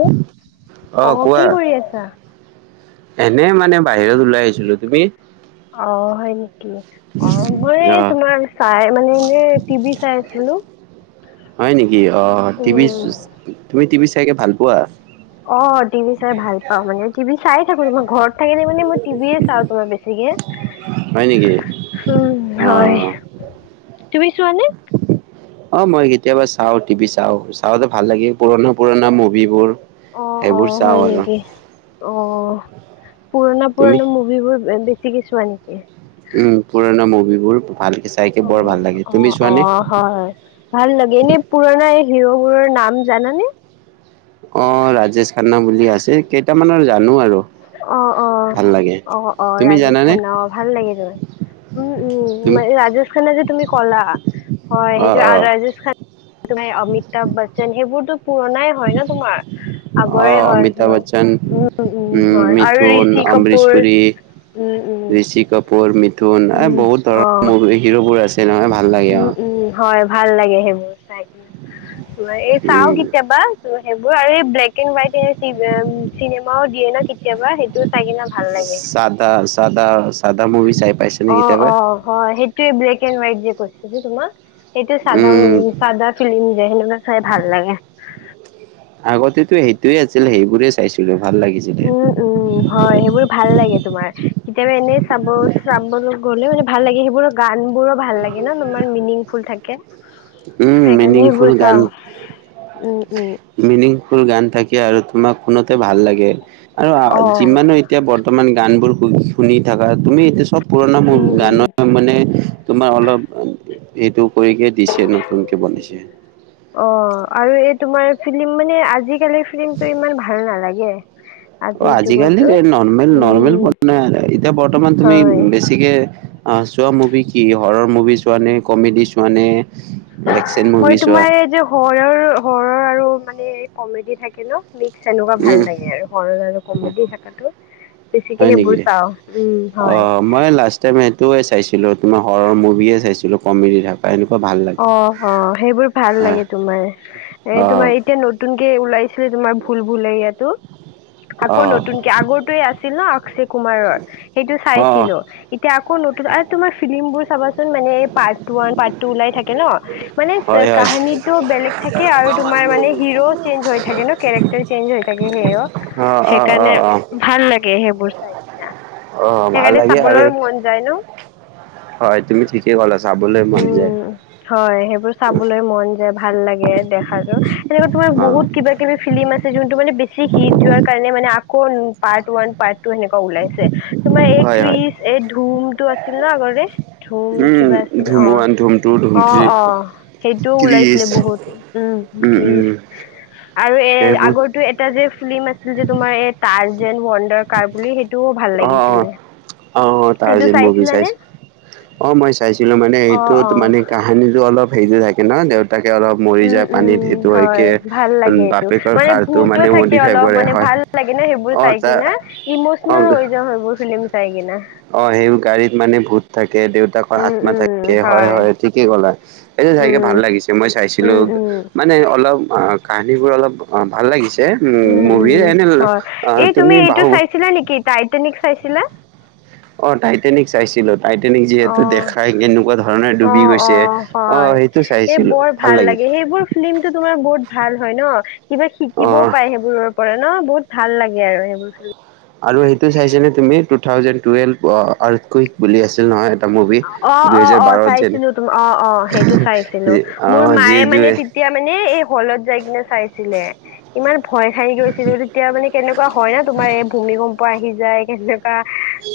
অ অ কি কৰি আছা এনে মানে বাহিৰত ওলাই আহিছিলো। তুমি? অ হয় নেকি? অ' মই অ তোমাৰ চাই মানে এনে টিভি চাই আছিলো। হেল্ল' হয় নেকি অ', টিভি তুমি টিভি চাইকে ভাল পোৱা। অ' টিভি চাই ভাল পাওঁ মানে। টিভি চাইয়ে থাকো তোমাৰ ঘৰত থাকিলে মানে মই টিভি চাওঁ তোমাৰ বেছিকে। হয় নেকি উম অ হয়। তুমি চোৱানে? অ মই কেতিয়াবা চাওঁ টিভি চাওঁ চাওঁতে ভাল লাগে পুৰণা পুৰণা মুভিবোৰ। অ অ সেইবোৰ হয় চাওঁ আৰু। নেকি অ পুৰণা তুমি পুৰণা মুভিবোৰ বেছিকে চোৱা নেকি? উম পুৰণা মুভিবোৰ ভাল। চাইকে অ', বৰ লাগে তুমি অ', চোৱানে অ', হয় ভাল লাগে নে পুৰণা হিৰ'বোৰৰ নাম জানানে? অ', ৰাজেশ খান্না বুলি আছে কেইটামানৰ জানো আৰু। অ অ ভাল লাগে অ অ তুমি ৰাজেশ জানানে খান অ ভাল লাগে ত। উম, উম তুমি মানে ৰাজেশ খান্না যে তুমি কলা হয় অ সেইটো অ ৰাজেশ খান্না তুমি অমিতাভ বচ্চন সেইবোৰটো পুৰণাই হয় ন', তোমাৰ আগৰে হয় উম, উম। হয় আৰু ঋষি কাপুৰ উম উ'। মিথুন এ উম, বহুত ধৰণৰ অ', মুভি হিৰোবোৰ আছে নহয় ভাল লাগে অ উম, উম, হয় ভাল লাগে সেইবোৰ। কি এই চাওঁ উম কেতিয়াবা ত সেইবোৰ আৰু এই ব্লে ব্লেক এণ্ড হোৱাইট ও চিনেমাও দিয়ে ন কেতিয়াবা সেইটোও চাই কিনে ভাল লাগে। [inaudible] চাদা মুভি। চাই পাইছে নে অ কেতিয়াবা অ হয় সেইটোৱে ব্লেক এণ্ড হোৱাইট যে কৈছে যে তোমাক। সেইটো চাদা উম উ চাদা ফিল্ম যে সেনেকুৱা চাই ভাল লাগে। আগতেতো সেইটোয়ে আছিল সেইবোৰে চাইছিলো। ভাল লাগিছিলে উম, উম, হয় সেইবোৰ ভাল লাগে। তোমাৰ কেতিয়াবা এনে চাব চাবলৈ গ'লে মানে ভাল লাগে সেইবোৰৰ গান বোৰো ভাল লাগে ন' তোমাৰ। মিনিং ফুল থাকে উম সেইকাৰণে মিনিংফুল সেইবোৰ গান চাওঁ উম, উম। মিনিংফুল গান থাকে আৰু তোমাক শুনোতে ভাল লাগে। আৰু অ যিমানো এতিয়া বৰ্তমান গান বোৰ শু শুনি থাকা তুমি এতিয়া চব পুৰণা মোৰ উম উম গানৰ মানে তোমাৰ অলপ সেইটো কৰিকে দিছে নতুন কে বনিছে অ আৰু এই তোমাৰ ফিলি্ম মানে, ‌ আজিকালি ফিলি্মতটো ইমান ভাল নালাগে। অ, আজিৰ আজিকালি যুগৰটো নৰ্মেল - নৰ্মেল উম এতিয়া বৰ্তমান তুমি হয় বেছিকে চোৱা মুভি কি, হৰৰ মুভি চোৱা নে কমেডি চোৱা নে? একচন মই মুভি চোৱা তোমাৰ এই যে হৰৰ, হৰৰ আৰু মানে কমেডি থাকে ন মিক্স [unintelligible] এনেকুৱা ভাল উম লাগে আৰু সৰল আৰু কমেডি থাকাাতো। হয় বেছিকে নেকি? সেইবোৰ চাও উম, হয়। অ' মই লাষ্ট টাইম সেইটো চাইছিলো, তোমাৰ হৰৰ মুভিয়ে চাইছিলো, কমেডি থকা এুৱা। অ - অ সেইবোৰ ভাল অ' লাগে তোমাৰ এ তোমাৰ অ', এতিয়া নতুন ওলাইছিলে তোমাৰ ভুল - ভুল ইয়াতো আকৌ অ', নতুনকে আগৰতয়ে আছিল ন আ কুমাৰৰ সেইটো অ', চাইছিলো, এতিয়া আকৌ নতুন আৰু তোমাৰ ফিল্ম বোৰ চাবাচোন মানে পাৰ্ ওান পাৰ্ ওাই থাকে [unintelligible] ন, মানে হয়, হয়, কাহানীটো বেলেগ থাকে আৰু তোমাৰ মানে হিৰ' চেঞ্জ হৈ থাকে ন, কেৰেক্ট চেঞ্জ হৈ থাকে সেইও, অ', অ', সেইকাৰণে অ', অ'। ভাল লাগে সেইবোৰ চাই কিনা। অ', ভাল সেইকাৰণে লাগে আৰু চাবলৈ মন যায় ন। হয় তুমি ঠিকেই কলা। চাবলৈ মন যায় উম হয় সেইবোৰ চাবলৈ মন য ভাল লাগে দেখাটো, সেনেকুৱা তোমাৰ অ'। বহুত কিবা কিবি ফিল্ম আছে যোনটো মানে বেছি হিট যোৱাৰ কাৰণে মানে আকৌ পাৰ্ট ওৱান পাৰ্ট সেনেকুৱা ওলাইছে তোমাৰ এই হয়, হয়, ক্ৰীচ এই ধুম তটো আছিল ন আগৰে ধুম কিবা আছিল অ ধুমোৱাান ধুম টু, ধুম অ' থ্ৰী, অ' সেইটোও ক্ৰিছ ওলাইছিলে বহুত, উম [unintelligible] গ আৰু সেইবোৰ আগৰটো এটা যে ফিল্ম আছিল যে তোমাৰ এ ডাৰ কাৰ বুলি সেইটো ভাল অ', লাগিছিলে অ'। অ', সেইটো টাৰ্জেন মুভি চাইছিলা নে। চাইছোঁ। অ, মই চাইছিলো মানে এইটোত মানে অ কাহানিটো অলপ হেৰি যে থাকে ন দেত তাকে অলপ মৰি উম যায়, পানীত উম সেইটো হয় হয়কে ভাল লাগে এইটো বাপেকৰ মানে কাৰাঁটো ভূতো মানে থাকে মডিফাই অলপ কৰে, মানে হয়। ভাল লাগে ন সেইবোৰ অ', চাই তাৰ কিনে ইমচনেল অ'। হৈ যাও সেইবোৰ ফিলম চাই কিনে। অ' সেই গাড়ীত মানে ভূত থাকে দেউতাকৰ উম আত্মা উম থাকে, হয় হয়-হয় ঠিকেই ক এয়া চাইকে উম ভাল লাগিছে, মই চাইছিলো, উম উম মানে অলপ কাহানী বোৰ অলপ অ, ভাল লাগিছে উ মুভিিলয় এনে অ, তুমি টো বাহু চাইছিলা নেকি টাইটেনিক চাইছিলা। অ' টাইটেনিক চাইছিলো। টাইটেনিক অ যিহেতু দেখাই কেনেকুৱা ধৰণে অ ডুবি অ গৈছে অ, হয় সেইটো এই চাইছিলো বৰ ভাল লাগিছিল। লাগে সেইবোৰ ফিল্ম তো তোমাৰ বু ভাল হয় ন, ‌কিবা অ শিকিবও পায় সেইবোৰৰ পৰা ন, বহুত ভাল লাগে আৰু সেইবোৰ আৰু সেইটো চাইছে তুমি টো থাউজে েলভ [unintelligible] বুলি আছিল নহয় এটা মুভি দুহেজাৰ অ'-অ'-অ', বাৰত যেন চাইছিলো ত অ'-অ' সেইটো চাইছিলো অ মোৰ যি মায়ে মানে দুৱে তেতিয়া এয়া মানে এই হলত যাই কিনে চাই। ছিলে ইমান ভয় খাই গৈছিলো তেতিয়া মানে কেনেকুৱা হয় ন তোমাৰ এই ভূমিকম্প আহি যায় কেনেকুৱা,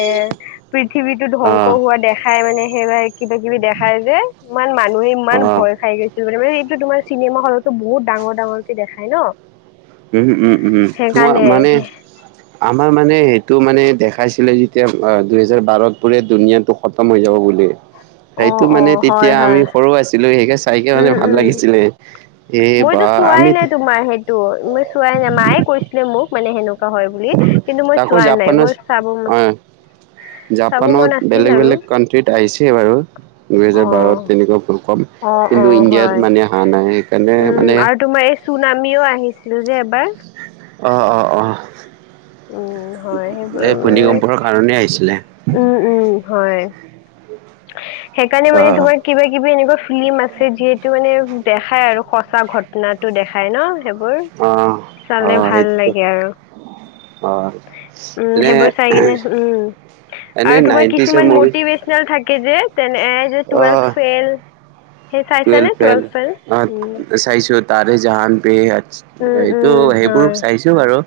এৰ পৃথিৱীতো অ ধ্বংস হোৱা দেখাই মানে, সেইবিল কিবা কিবি দেখাই যে, ইমান মানুহে ইমান অ ভয় খাই গৈছিল মানে মানে তোমাৰ চিনেমা হলতো বহুত ডাঙৰ ডাঙৰক দেখাই ন উম-উম-উম, তোমাৰ সেইকাৰণে মানে, ‌আমাৰ মানে সেইটো মানে দেখাইছিলে যেতিয়া দুহেজাৰ বাৰত পোৰে দুুনীয়াটো খতম হৈ যাব বুলিু অ', সেইটো মানে অ', তেতিয়া হয় হয় আমি সৰু আছিলো শিক আছে। চাইকেলে উম, ভাল উম। লাগিছিলে এ মইতো বা চোৱাই আমি নাই তোমাৰ সেইটো মই চোৱাই নাই মায়ে কৈছিলে মোক, মানে সেনেকুৱা হয় বুলি কিন্তু মই তাকো চোৱা নাই জাপানত মই চাব ম অ', জাপানত বেলেগ বেলেগ কানট্ৰিত আহিছে বাৰু! অ দুহেজাৰ বাৰত তেনেকুৱা ভুল কম অ অ কিন্তু হয় ইণ্ডিয়াত মানে হা নাই সেইকাৰণে মানে উম আৰু তোমাৰ এই চুনামিও আহিছিল যে এবাৰ। অ অ অ। উম হয় সেইবোৰ এই মানে ভূমিকম্পৰ কাৰণেই আহিছিলে। উম উম হয় সেইকাৰণে মানে অ', তোমাৰ কিবা কিবি এনেকুৱা। ফিল্ম আছে যিহেতু মানে দেখাই আৰু সঁচা ঘটনা টো দেখাই ন? সেইবোৰ অ', চালে অ', ভাল সেইটোতো লাগে আৰু। অ'। উম এনে সেইবোৰ চাই কিনে উম। এনে আৰু তোমাৰ নাইনটিজৰ কিছুমান মুভি মতিভেশনেল থ যে তেনে এ আহ টোৱেয়ালভ ফেইল। সেই চাইছানে টুৱেলভ ফেল উ। চাইছো তাৰে জাহান পে এইটো সেইবোৰ হয় চাইছো বাৰু!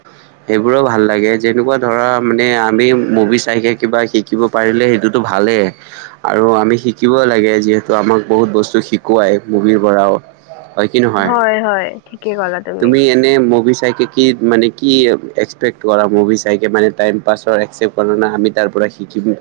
সেইবোৰো ভাল লাগে যেনেকুৱা ধৰা মানে আমি মুভি চাইকে কিবা শিকিব পাৰিলে সেই। ভালেই আৰু আমি শিকিব লাগে যিহেতু আমাক বহুত বস্তু শ শুৱাই মুভিৰ পৰাও। হয় কি নহয় হয় হয় ঠিকেই ক'লা তুমি এনে মভি চাইক কি মানে কি এক্সপেক্ট কৰা মুভি চাইকে মানে টাইম পাছৰ একচেপ্ট কৰা ন আমি তাৰ পৰা শিকি যবোৰ।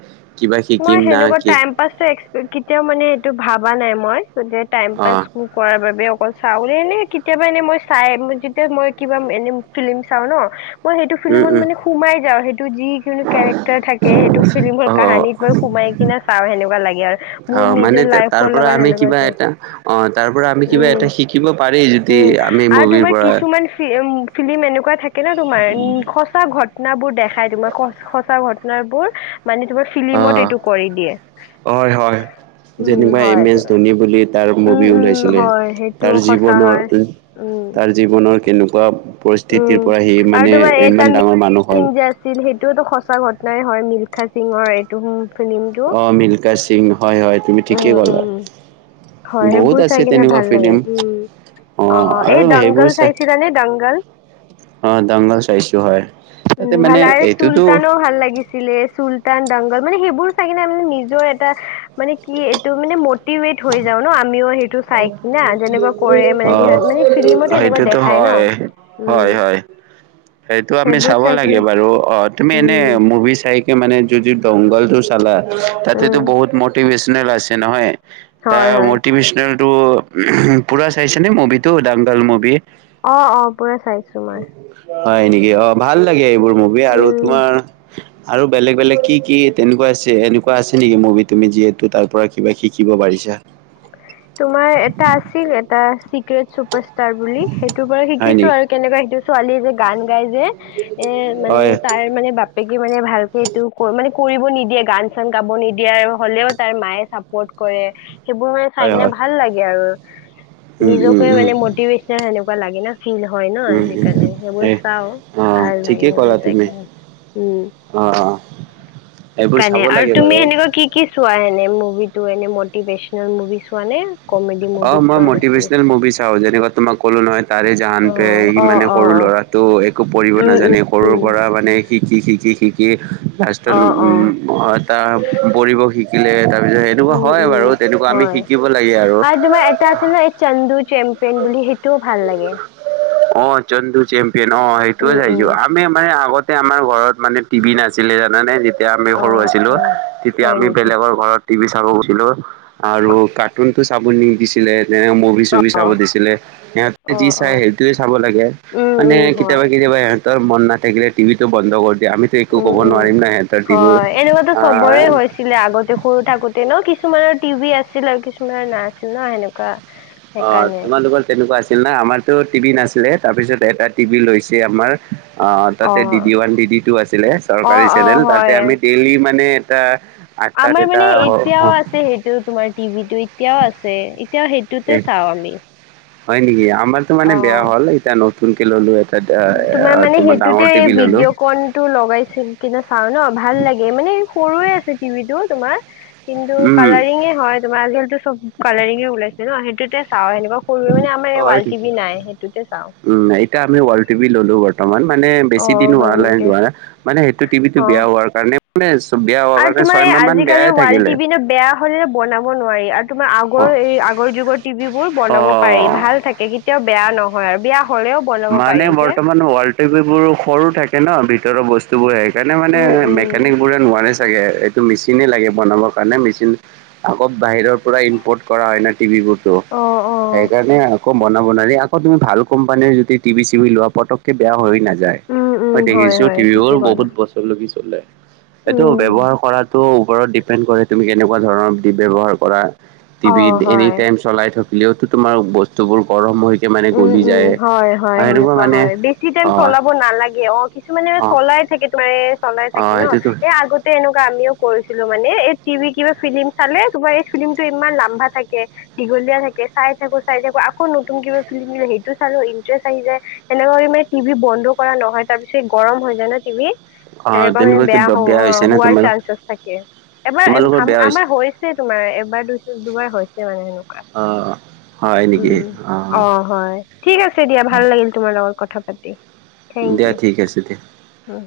মই হেনেকুৱা টাইম পাছৰ কেতিয়াও মানে এইটো ভাবা নাই মই। টাইম পাছ অ কৰাৰ বাবে অকল চাউলে নে কেতিয়াবা এনেই মই চাই যেতিয়া মই কিবা এনে ফিল্ম চাওঁ ন। মই সেইটো উম ফিল্মত উম মানে সোমাই যাওঁ সেইটো যিকোনো কেৰেক্টাৰ থাকে সেইটো ফিল্মৰ অ কাহানীত সোমাই কিনে চাওঁ সেনেকুৱা লাগে আৰু অ মোৰ মানে নিজৰ তাৰ লাইফৰ পৰা লগত আমি সেনেকুৱা কিবা আছে। এটা অ তাৰ পৰা আমি কিবা উম এটা শিকিব পাৰি যদি উম আমি আৰু মুভিৰ তোমাৰ পৰা কিছুমান ফিম ফিল্ম এনেকুৱা কুৱা থাকে ন তোমাৰ উম সঁচা ঘটনাবোৰ দেখাই তোমাৰ সচ সঁচা ঘট [unintelligible] এইবোৰ মানে তোমাৰ অ ফিলিমত এইটো কৰি দিয়ে। হয় হয় উম যেনিবা এম হয় এছ তো- ধোনী বুলি তাৰ উম মুভি উম ওলাইছিলে, হয় সেইটো তাৰ সঁচা জীৱনৰ হয়। উম তাৰ জীৱনৰ কেনেকুৱা পৰিস্থ উম, আৰু তোমাৰ এটা মি মানুহ সিং হ'ল [unintelligible] যে আছিল সেইটোওটো সঁচা ঘটনাই। হয়, মিলখা সিংৰ এইটো। ফিলিমটো, অ মিল্খা সিং হয় হয় তুমি উম, ঠিকেই ক'লা উম, হয় বহুত সেইবোৰ আছে চাই কিনে তেনেকুৱা ভাল লাগে, ফিল্ম উম, অ', আৰু এই সেইবোৰ দংগল চাই চাইছিলা নে দংগল? অ দাংগল চাইছো হয় উম, তাতে ভাল মানে আৰু এইটোতো চুলতানো ভাল লাগিছিলে চুল তান দাংগল মানে সেইবোৰ চাই কিনে নিজৰ এটা মানে কি এইটো মানে মটিভট হৈ যাও ন'। আমিও সে অ', যিহত মানে ফিল্মত সেনেকুৱা সেইটোতো দেখাই ন হয়। উম হয় হয় সেইটো আমি সেইবোৰ চাব চাই লাগে কিনে বাৰু অ, তুমি এনে উম মুভি চাইকে মানে যদি [unintelligible] দংগলটো চালা তাতেতো উম বহুত মটিভেশনেল আছে নহয়। হয় তাৰ হয় মটিভেশনেলটো, পুৰা চাইছে ন' মুভিটো দাংগাল মুভি। অ', অ, পুৰা চাইছোঁ মই। হয় নেকি অ ভাল লাগে এইবোৰ মুভি আৰু উম তোমাৰ আৰু বেলেগ বেলেগ কি কি তেনেকুৱা আছে এনেকুৱা আছে নিকি মুভি তুমি যিহেতু তাৰ পৰা কিবা শিকিব পাৰি [unintelligible] তোমাৰ এটা আছিল এটা চিক্ৰট চুপাৰ টাৰ বুলি সেইটো বাৰু হয় শিকিছোঁ নেকি আৰু কেনেকা সেইটো ছোৱালী যে গান লগাই যে, এ মানে হয় তাৰমানে বাপেক মে ভালকে এইটো মানে কৰিব নিদিয়ে গান চান গাব নিদিয়াৰ হলেও তাৰ মায়ে চাপৰ্ট কৰে। এ সেইবোৰ মানে চাই হয় কিনে হয় ভাল লাগে আৰু উম উম নিজকে মানে উম মটিভেশচনেল সেনেকুৱা লাগে না। ফিল হয় ন উম উম সেইকাৰণে সেইবোৰ সেই চাও অ ভাল লাগে ঠিকেই সেইবোৰ ক'লা চাই তুমি কি। অ', সেই এইবোৰ চাব কাৰণে আৰু লাগে তুমি বাৰু সেনেকুৱা কি কি চোৱা এনে মুভিত। তো এনে মটিভেশনল মুভি ছোৱা নে? কমেডি অ, মুভি মই চোৱা বেছি মটিভেশচনেল মুভি চাও যেনেকা তোমাক ক'লো নহয়। তাৰে জাহান পে অ', সি অ', মানে সৰু অ', ল'ৰাটো একো পঢ়িব উম, উম, নাজানে সৰুৰ উম, পৰা মানে শিকি- শিকি শিকি লাষ্টত অ', উম, অ', এটা পৰিব শিকি শিকিলে তাৰ পিছত সেনেকুৱা উম, হয় বাৰু উম। তেনেকুৱা আমি হয় শিকিব লাগে আৰু। তোমাৰ এটা আছিল ন এই চন্দু চেম্পিয়ন বুলি সেইটোও ভাল লাগে। অ, চন্দু চেম্পিয়ন অ' সেইটো উম, উম, চাইছো আমি মানে আগত আমাৰ ঘৰত মানে টিভি নাছিলে জানে। যেতিয়া আমি সৰু অ', আছিলো অ', তেতিয়া হয় আমি নেকি? বেলেগৰ ঘৰত টিভি চাব গৈছিলো আৰু কাৰ্টুনতটো চাব নি দিছিলে। যেনে মুভি চুভি চাব অ', দিছিলে সিহঁতে যি অ', চাই অ', সেই চাব লাগে উম, মানে উম, কেতিয়াবা হয়, - কেতিয়াবা সহতৰ মন নাথাকিলে টিভি টো বন্ধ কৰি। দিয়ে আমিতো একো উম ক'ব উম, নোৱাৰিম ন সিহঁতৰ টিভিৰ হয় এনেকুৱাতো চবৰে আহ হৈছিলে আগতে সৰু থাকোতে ন কিছু কিছুমানৰ টিভি আছিল আৰু কিছুমানৰ না আছিল ন সেনেকুৱা অ, সেইকাৰণে তোমালোকৰ তেনেকুৱা আছিল না আমাৰতো টিভি নাছিলে তাৰপিছত এটা টিভি লৈছে আমাৰ। অ, তাতে অ', ডি-ডি ওৱান ডিডি টু আছিলে চৰকাৰী অ', চেনেল অ', তাতে হয়। আমি ডেইলি মানে এটা আঠটাত আমাৰ এটা মানে হ এতিয়াও আছে সেইটো তোমাৰ টিভিটো এতিয়াও আছে। এতিয়াও সেইটোতে চাওঁ আমি। হয় নেকি? আমাৰতো মানে অ। বেয়া হ'ল এতিয়া নতুনকে ললো এটা। তোমাৰ মানে সেইটোতে ডাঙৰ টিভি ললো ভিডিঅ' কণ টো লগাই কিনে চাও ন ভাল লাগে মানে। সৰুয়ে আছে টিভিটোত। তোমাৰ কিন্তু উম। কালাৰিঙ হয় তমাৰ আজালো চব কালাৰিং ওলাইছে। ন সেইটোতে চাও সেনেকুৱা সৰু মানে আমাৰ এই হয় ৱাল টি নেকি? নাই সেইটোতে চাও। উম, এতিয়া আমি ৱাল টিভি ল'লো বৰ্তমান মানে বেছি দিন হোৱা হয় নেকি নাই মানে সেইটো টিভি টো অ। বেয়া হোৱাৰ কাৰণে মানে বেয়া হোৱাৰ আৰু কাৰণে তোমাৰ এই ছয়মাহ মান আজিিকালি বেয়াই থাকিলে। ৱালটিভি ন বেয়া হলে ন বনাব আৰু তোমাৰ আগৰ অ', এই আগৰ যুগৰ টিভিবোৰ বনাব পাৰি অ'। ভাল থাকে কেতিয়াও বেয়া নহয় আৰু বিয়া মানে বৰ্তমান ৱালটেপ এইবোৰ সৰু থাকে ন ভিতৰৰ বস্তু বোৰ সেইকাৰণে মানে উম উম মেকানিক বোৰে নোৱাৰে চাগেএইটো মেচিনে লাগে বনাব কাৰণে মেচিন আকৌ বাহিৰৰ পৰা ইম্পৰ্ট কৰা হয় ন। টিভিবোৰতো অ অ সেইকাৰণে আকৌ বনাব নোৱাৰি আকৌ তুমি ভাল কোম্পানীৰ যদি টিভি চি লোৱা পতকে বেয়া হৈয় নাযায় উম উম মই হয় দেখিছো হয় টিভিবোৰ ঠিকেই ক'লা বহুত বছৰ লিছ [inaudible] এইটো উম ব্যৱহাৰ কৰাটোো ওপৰত ডিপেণ্ড কৰে তুমি কেনেকুৱা ধৰণৰ ব্যৱহাৰ কৰা। অ টিভিত এনি হয় টাইম চলাই থাকিলেওতো তোমাৰ বস্তুবোৰ গৰম হৈকে মানে উম গলি উম যায়। হয় - হয় আৰু এনেকুৱা সেনেকুৱা মানে হয় বেছি টাইম হয় চলাব নালাগে অ, কিছুমানে অ', চলাই থাকে তোমাৰ চলাই থাকে অ', ন সেইটোতো এই আগতে এনেকুৱা আমিও কৰিছিলো মানে এই টিভি কিবা ফিলিম চালে তোমাৰ এই ফিলিমটো ইমান লাম্বা থাকে। দলীয়া থাকে চাই থাকো চাই থাকো আকৌ নতুন কিবা সেইটো চালো ইন্টাৰেষ্ট আহিায় সেনেক মানে টিভি বন্ধ কৰা নহয় তাৰ পিছত গৰম হৈ যায় ন টিভি। অ', সেনেুৱা মানে তেনেকুৱা কি বেয়া হ- হৈছে নে হোৱাৰ তোমাৰ চাঞ্চেছ থাকে। এবাৰ তোমালোকৰ বেয়া হৈছে আমাৰ হৈছেই তোমাৰ এবাৰ দু দুবাৰ হৈছে মানে এনেকুৱা। অ'। হয় নেকি অ, অ' হয়, ঠিক আছে দিয়া ভাল লাগিল তোমাৰ লগত কথা পাতি। থেংক দিয়া ঠিক আছে দিয়া। ইউ